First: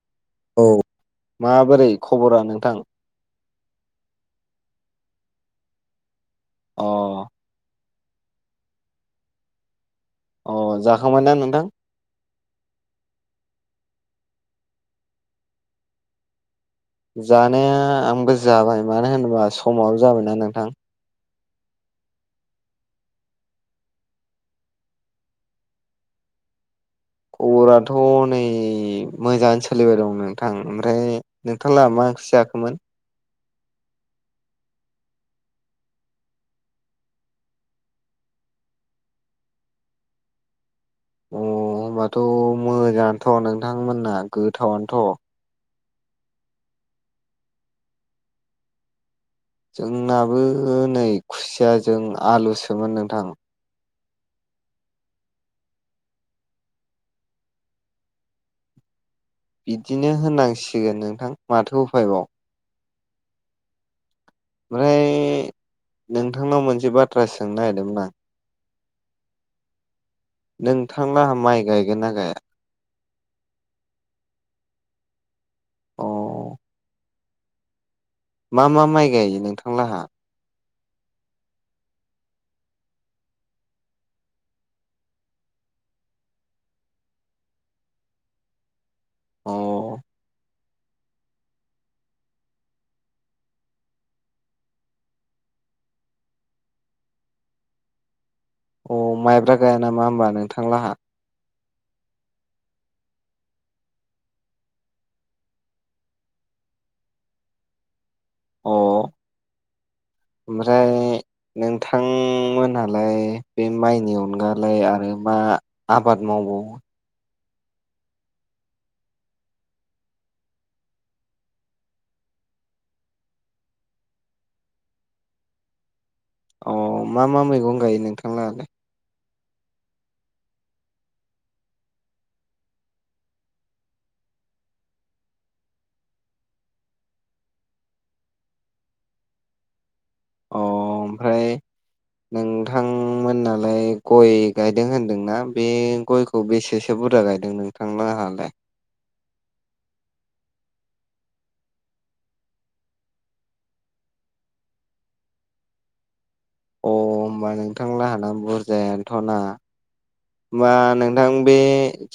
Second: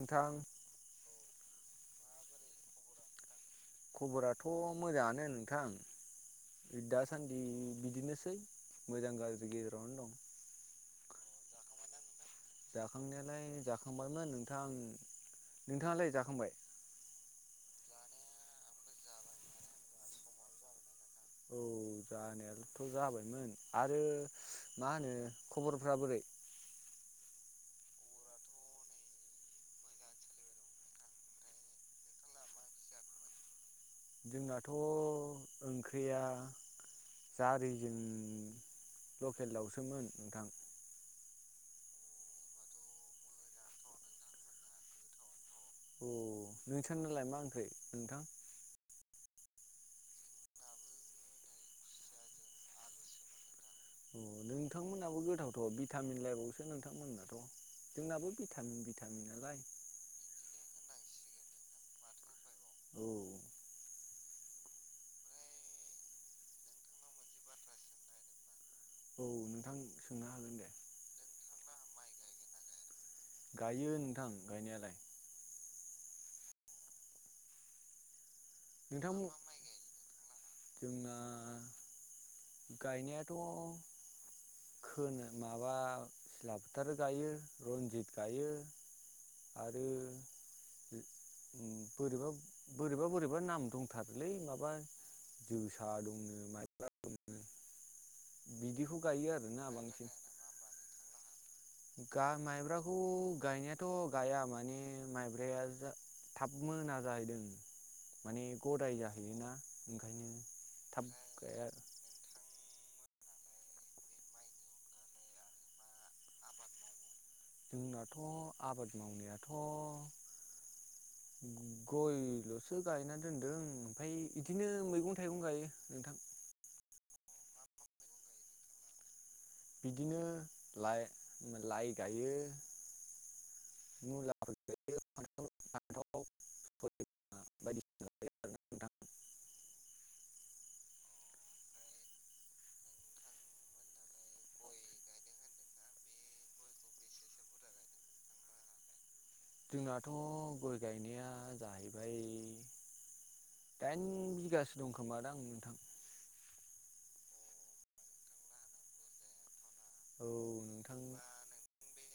नोंथां औ माबोरै खबरा नोंथां? खबराथ' मोजांङानो नोंथां अ दासान्दि बिदिनो। सै मोजां गाज्रि गेजेरावनो दं। अ जाखांबायना नोंथां? जाखांनायालाय जाखांबायमोन नोंथां, नोंथाङालाय जाखांबाय? जानाया आंबो जाबाय मानो होनोबा समाबो जाबायना नोंथां। ? जानाया थ' जाबायमोन आरो मा होनो खबरफ्रा बोरै? खबराथ' नै मोजां सोलिबाय दं नोंथां ओमफ्राय नोंथांला मा? जाखोमोन। जोंनाथ' ओंख्रिया जारिजों, लकेल दाउसोमोन नोंथां। अ होमबाथ' मोजाङानोथ' नोंथांमोनना गोथावानोथ'! अ नोंथां नालाय मा ओंख्रि नोंथां? जोंनाबो नै खुसियाजों आलुसोमोन नोंथां। [unintelligible] नोंथांमोनाबो गोथावथ' भिटामिन लायबावसो नोंथांमोननाथ' जोंनाबो भिटामिन। भिटामिन नालाय बिदिनो होननांसिगोन नोंथां माथो उफायबाव औ ओमफ्राय नोंथांनाव मोनसे बाथ्रा सोंनो नागिरदोंमोन आं औ नोंथां सोंना नोंथांङा माइ गायगोन ना गाया? गायो नोंथां गायनायालाय अ मा मा माइ नोंथां गायो नोंथांलाहा? जोंना गायनायाथ' खोनो माबा सिला फोथार गायो रन्जित गायो अ आरो बोरैबा बोरैबा बोरैबा नाम दंथारोलै माबा जोसा दंनो माइब्रा दंनो अ माइब्रा गाया नामा होमबा नोंथांलाहा? गा माइब्राखौ गायनायाथ' गाया माने माइब्राया जा थाब मोना जाहैदों माने अ गदाय जाहैयोना ओंखायनो थाब गाया नालाय बे माइनि अनगालाय आरो मा आबाद मावबावो जोंनाथ' आबाद मावनायाथ' [unintelligible] गयल'सो गायना दोनदों ओमफ्राय बिदिनो मैगं थाइगं गायो नोंथां अ मा मा मैगं गायो नोंथांलाहालाय? बिदिनो लाइ लाइ गायो मुलाबो गायो फान्थावबो गायो बेफोरनो नोंथां अ ओमफ्राय [unintelligible] नोंथांमोननालाय गय गायदों होनदोंना बे गयखौ बेसे सो बुरजा गायदों नोंथां लाहालाय जोंनाथ' गय गायनाया जाहैबाय दाइन बिगासो दं खोमा दां नोंथां अ होमबा नोंथांला हाना बुरजायानोथ'ना होमबा नोंथां बे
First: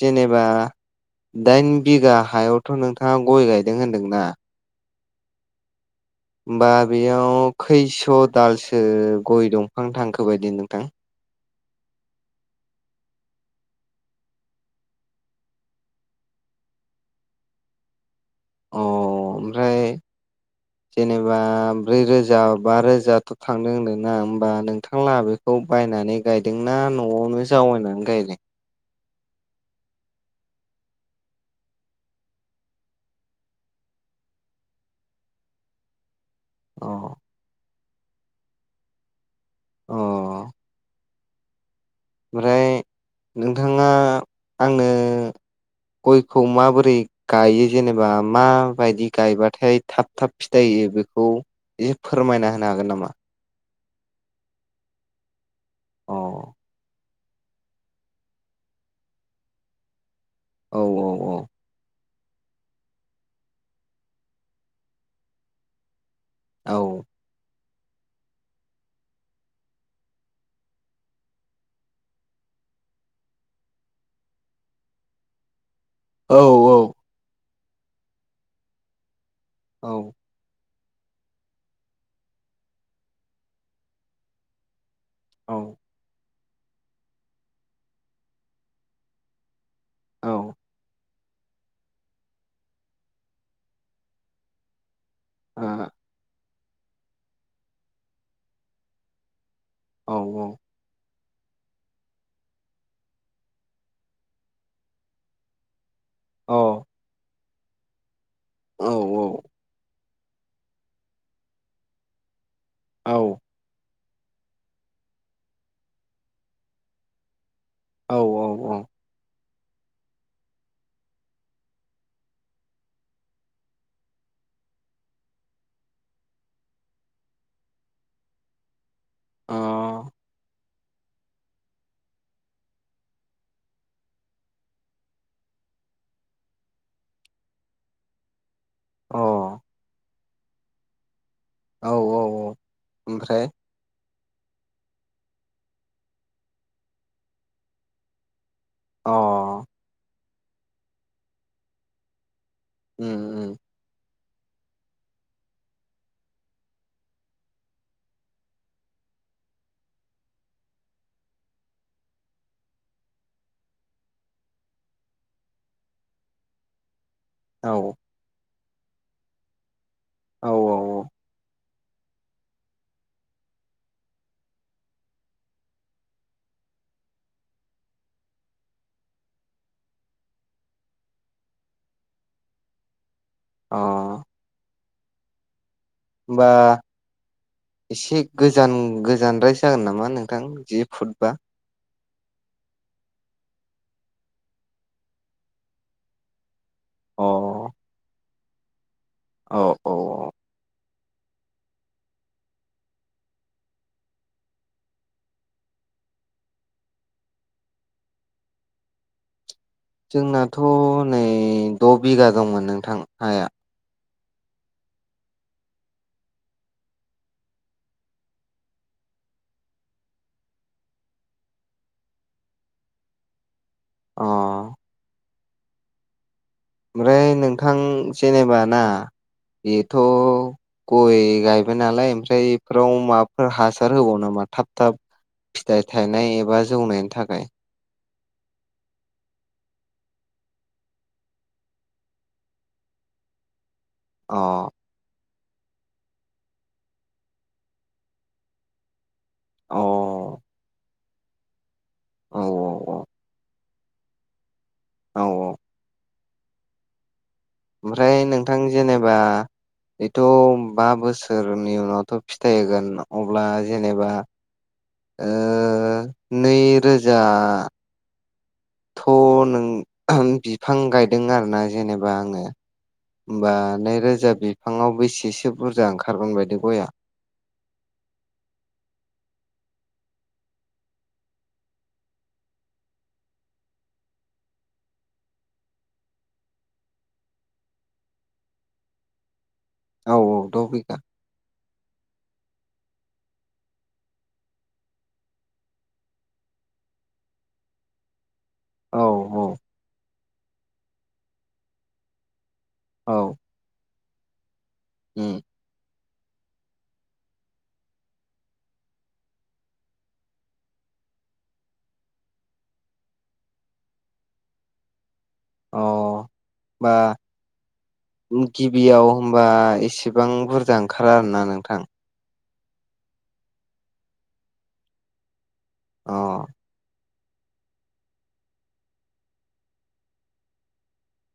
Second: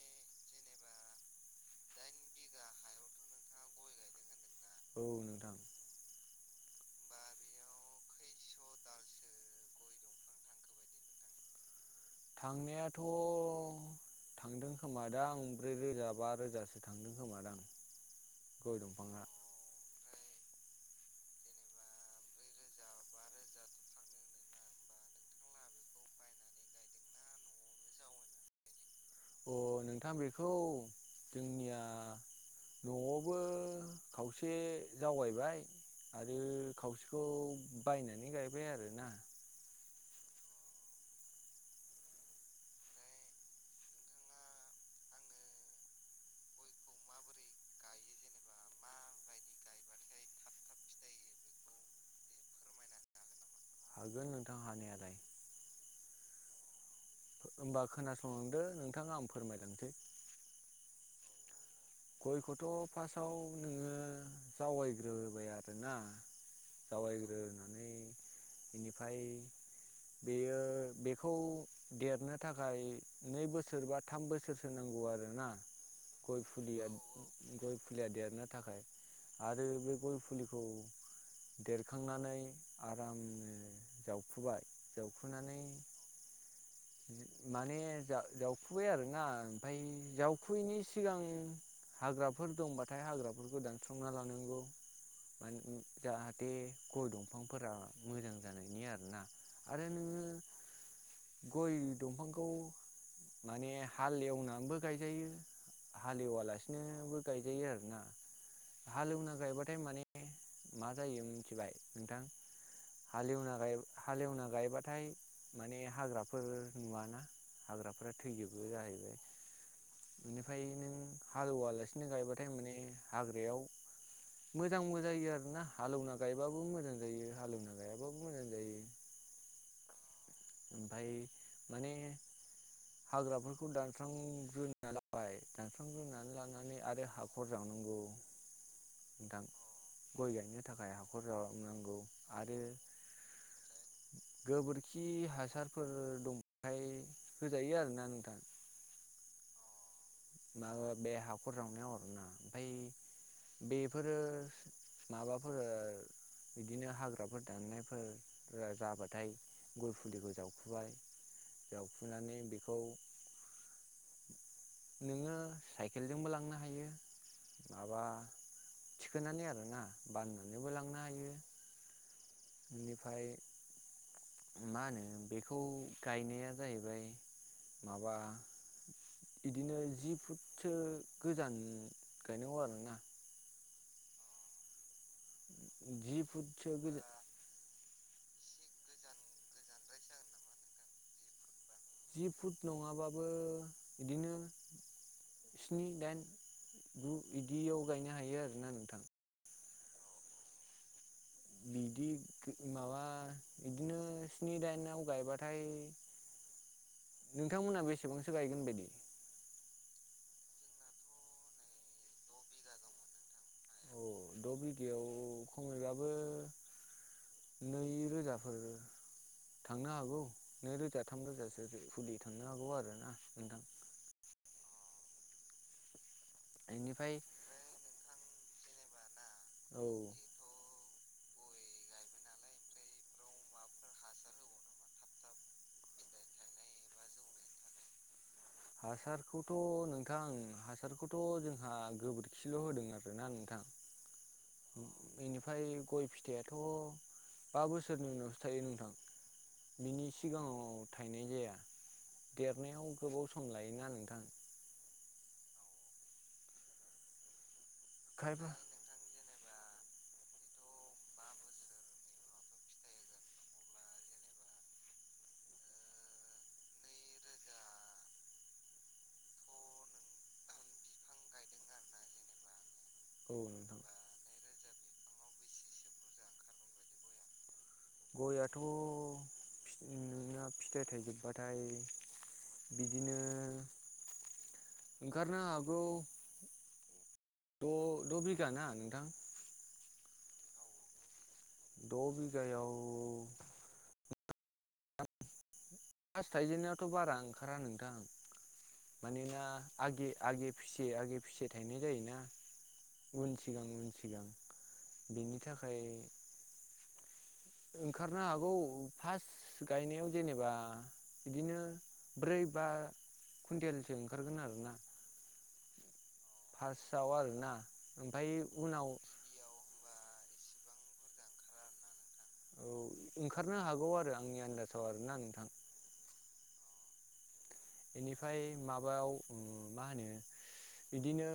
जेनेबा दाइन बिगा हायावथ' नोंथांङा गय गायदों होनदोंना? औ नोंथां होमबा बेयाव खैस' दालसो गय दंफां थांखो बायदि नोंथां? थांनायाथ' थांदों खोमादां ब्रै रोजा बा रोजासो थांदों खोमादां अ गय दंफांआ ओमफ्राय [unintelligible] जेनेबा ब्रै रोजा बा रोजाथ' थांदों होनदों ना होमबा नोंथांलाहा बेखौ बाय नानै गायदोंना न'आवनो जावायनानै गायदों? अ नोंथां बेखौ जोंनिया न'आवबो खावसे जावगायबाय आरो अ खावसेखौ बायनानै गायबाय आरोना अ ओमफ्राय नोंथांङा आंनो गयखौ माबोरै गायो जेनेबा माबायदि गायबाथाय थाब थाब फिथायाइ होयो बेखौ एसे फोरमायना होनो हागोन नामा? हागोन नोंथां हानायालाय अ होमबा खोनासंलांदो नोंथां आं फोरमायलांसै औ औ औ। गयखौथ' फार्स्टआव नोङो जावायग्रोबाय आरोना औ साबाय ग्रि [unintelligible] बेनिफ्राय बेयो बेखौ देरनो थाखाय नै बोसोर बा थाम बोसोरसो नांगौ। नांगौ आरोना ग औ फुलिया गय फुलिया देरनो थाखाय आरो औ बे गय फुलिखौ देरखांनानै आराम जावफुबाय औ जावखुानै माने जावखुबाय आरोना ओमफ्राय औ जावखुैनि सिगां हाग्राफोर दंबाथाय हाग्राफोरखौ दानस्रांना लानांगौ आ जाहाथे बे गय दंफांफोरा मोजां जानायनि आरोना आरो औ नोङो औ। गय दंफांखौ माने हाल एवनानैबो गायजायो हाल अ औ लासिनोबो गायजायो आरोना हालेवना औ गायबाथाय मान मा जायो मिथिबाय नोंथां औ हालेवना हालेवना गायबाथाय माने हाग्राफोर नुवाना हाग्राफोरा औ थैजोबो औ जाहैबाय बेनिफ्राय नों हालुवालासिनो गायबाथाय माने हाग्रायाव मोजांबो जायो आरोना हालेवना गायबाबो मोजां जायो हालेवना गायाबाबो मोजां जायो। अ ओमफाय माने हाग्राफोरखौ दानस्रांग्रोना लाबाय दानस्रांग्रोनानै लानानै आरो हाखर ज [unintelligible] नोंथां गय गायनो थाखाय ह औ रनांगौ औ औ आरो ओमफ्राय गोबोरखि हासारफोर दंबाथाय होजायो आरोना नोंथां। अ माबा बे हाखर जावनायाव अरोना ओमफ्राय उम उम बेफोरो माबाफोर बिदिनो हाग्राफोर दाननायफोर जाबाथाय गय फुलिखौ जावखुबाय जावफुनानै बेखौ [unintelligible] नोङो साइकेलजोंबो लांनो हायो औ माबा थिखोनानै आरोना औ बाननानैबो लांनो औ हायो। बेनिफ्राय मा होनो बेखौ गायनाया जाहैबाय माबा बिदिनो जि फुटसो गोजान गायनांगौ आरोना अ होमबा जिबथ ग एसे गोजान गोजानद्राय जागोन नामा नोंथां जि फुटबा? जि फुट नङाबाबो बिदिनो स्नि दाइन गु अ बिदियाव गायनो हायो आरोोना नोंथां। औ औ औ। बिदि माबा बिदिनो स्नि दाइनाव गायबाथाय [unintelligible] नोंथांमोना बेसेबांसो गायगोन बायदि? जोंनाथ नै द बिगा दंमोन नोंथां हाया। अ द‌ बिगायाव खमैबाबो नै रोजाफोर थांनो हागौ नै रोजा थाम रोजासो फुलि थांनो हागौ आरो ना नोंथां अ इनिफ्राय ओमफ्राय नोंथां जेनेबा ना औ बेथ गय गायबाय नालाय ओमफ्राय बेफोराव माबाफोर हासार होबाव नामा थाब थाब फिथाइ थायनाय एबा जौनायनि थाखाय हासारखौथ नोंथां हासारखौथ जोंहा गोबोरखिल होदों आरोना नोंथां अ बेनिफ्राय गय फिथाइयाथ बा बोसोरनि उनावसो थायो नोंथां अ औ बिनि सिगाङाव थायनाय जाया औ देरनायाव गोबाव सम लायोना नोंथां औ औ ओमफ्राय खायफा नोंथां जेनेबा बेथ' बा बोसोरनि उनावथ फिथाइ होगोन अब्ला जेनेबा ओ नै रोजा थ' नों बिफां गायदों आरोना जेनेबा आङो औ होमबा नोंथां नै रोजा बिफाङाव बेस सेसो बुरजा ओंखारगोन बायदि गइया गयआथ फि नोंना फिथाइ थायजोब बाथाय बिदिनो ओंखारनो हागौ द द बिघा ना नोंथां औ औ द बिगा द बिगायाव फास थाइजेन नायावथ बारा ओंखारा नोंथां औ मानोना औ आगे आगे फिसे आगे फिसे थायनाय जायोना उन औ सिगां उन सिगां बेनि उम थाखाय ओंखारनो हागौ फास गायनायाव जेनेबा बिदिनो ब्रै बा कुन्टेलसो ओंखारगोन आरोना अ होमबा फार्स्टआव आरोना ओमफ्राय उनाव गिबियाव होमबा एसेबां बुर जां ओंखारा आरोना नोंथां औ ओंखारनो हागौ आरो आंनि आन्दाजाव आरोना नोंथां अ बेनिफ्राय माबायाव मा होनो बिदिनो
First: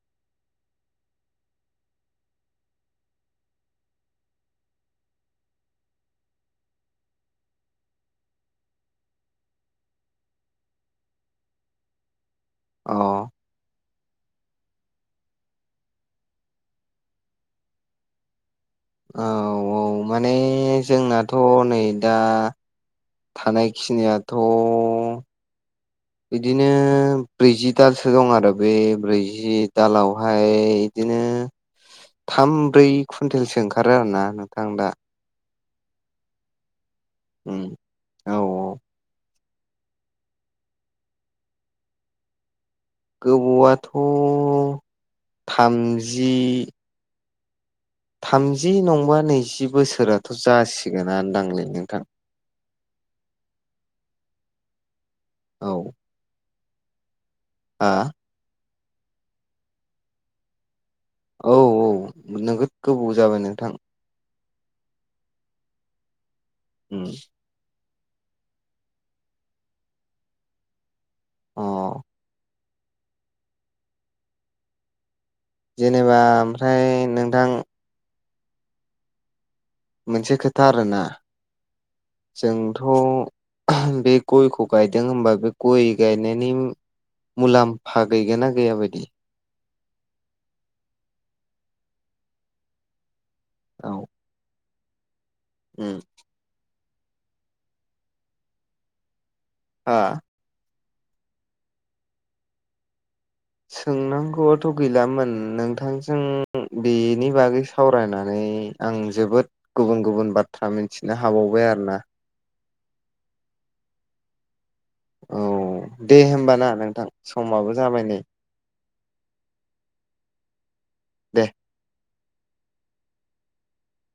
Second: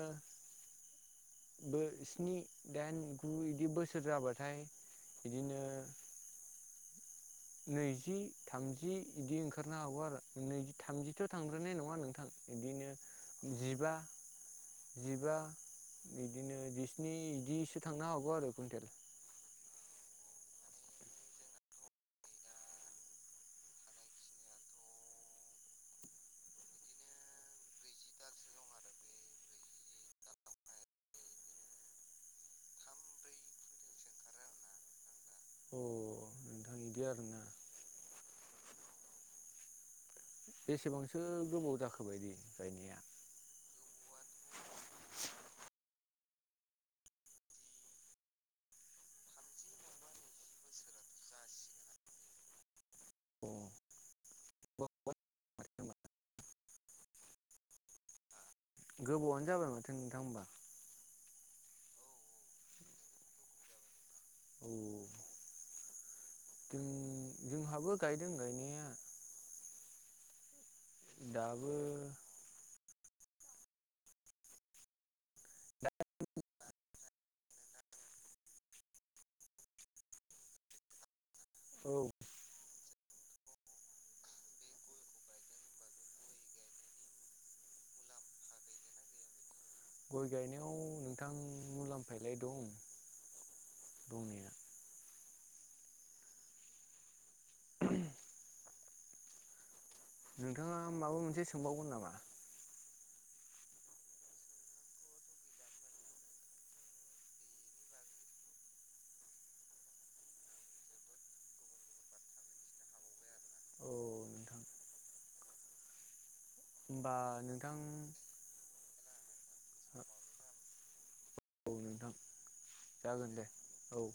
बो स्नि दाइन गु बिदि बोसोर जाबाथाय बिदिनो [inaudible] नैजि थामजि बिदि ओंखारनो हागौ आरो नैजि थामजिथ थांग्रोनाय नङा नोंथां बिदिनो अ जिबा जिबा बिदिनो जिस्नि बिदिसो थांनो हागौ आरो कुन्टेल औ औ माने जोंनाथ नै दा थानाय खिनियाथ इदिनो ब्रैजि दालसो दं आरो बे ब्रैजि दालावहाय इदि नो थाम ब्रै कुन्टेलसो ओंखारो आरोना नोंथां दा अ नोंथां बिदि आरो उम औ औ बेसेबांसो गोबाव जाखो बायदि गायनाया गोबौआथ' थामजि थामजि नंबा नैजि बोसोराथ' जासिगोनोदांलै नोंथां अ औ हा गोबावनो जाबाय माथो नोंथां होमबा। औ औ नोगोद गोबाव जाबाय नोंथां। औ औ उम दों जोंहाबो गायदों गायनाया। अ दाबो जेनेबा ओमफ्राय नोंथां मोनसे खोथा आरोना औ थ' बे गयखौ गायदों होमबा बे गय गायनायनि मुलाम्फा गैगोना गैया बायदि। गय गायनायाव नोंथां मुलाम्फायलाय दं। औ दंनाया उम हा आं माबा मोनसे सोंबावगोन नामा? सोंनांगौआथ' गैलामोन नोंथांजों बेनि बागै सावरायनानै नै आं जोबोद गुबुन गुबुन बाथ्रा मिथिनो हाबावबाय आरोना। औ नोंथां। औ दे होमबा ना नोंथां होमबा समाबो नोंथां जाबाय नै। दे औ जागोन दे औ।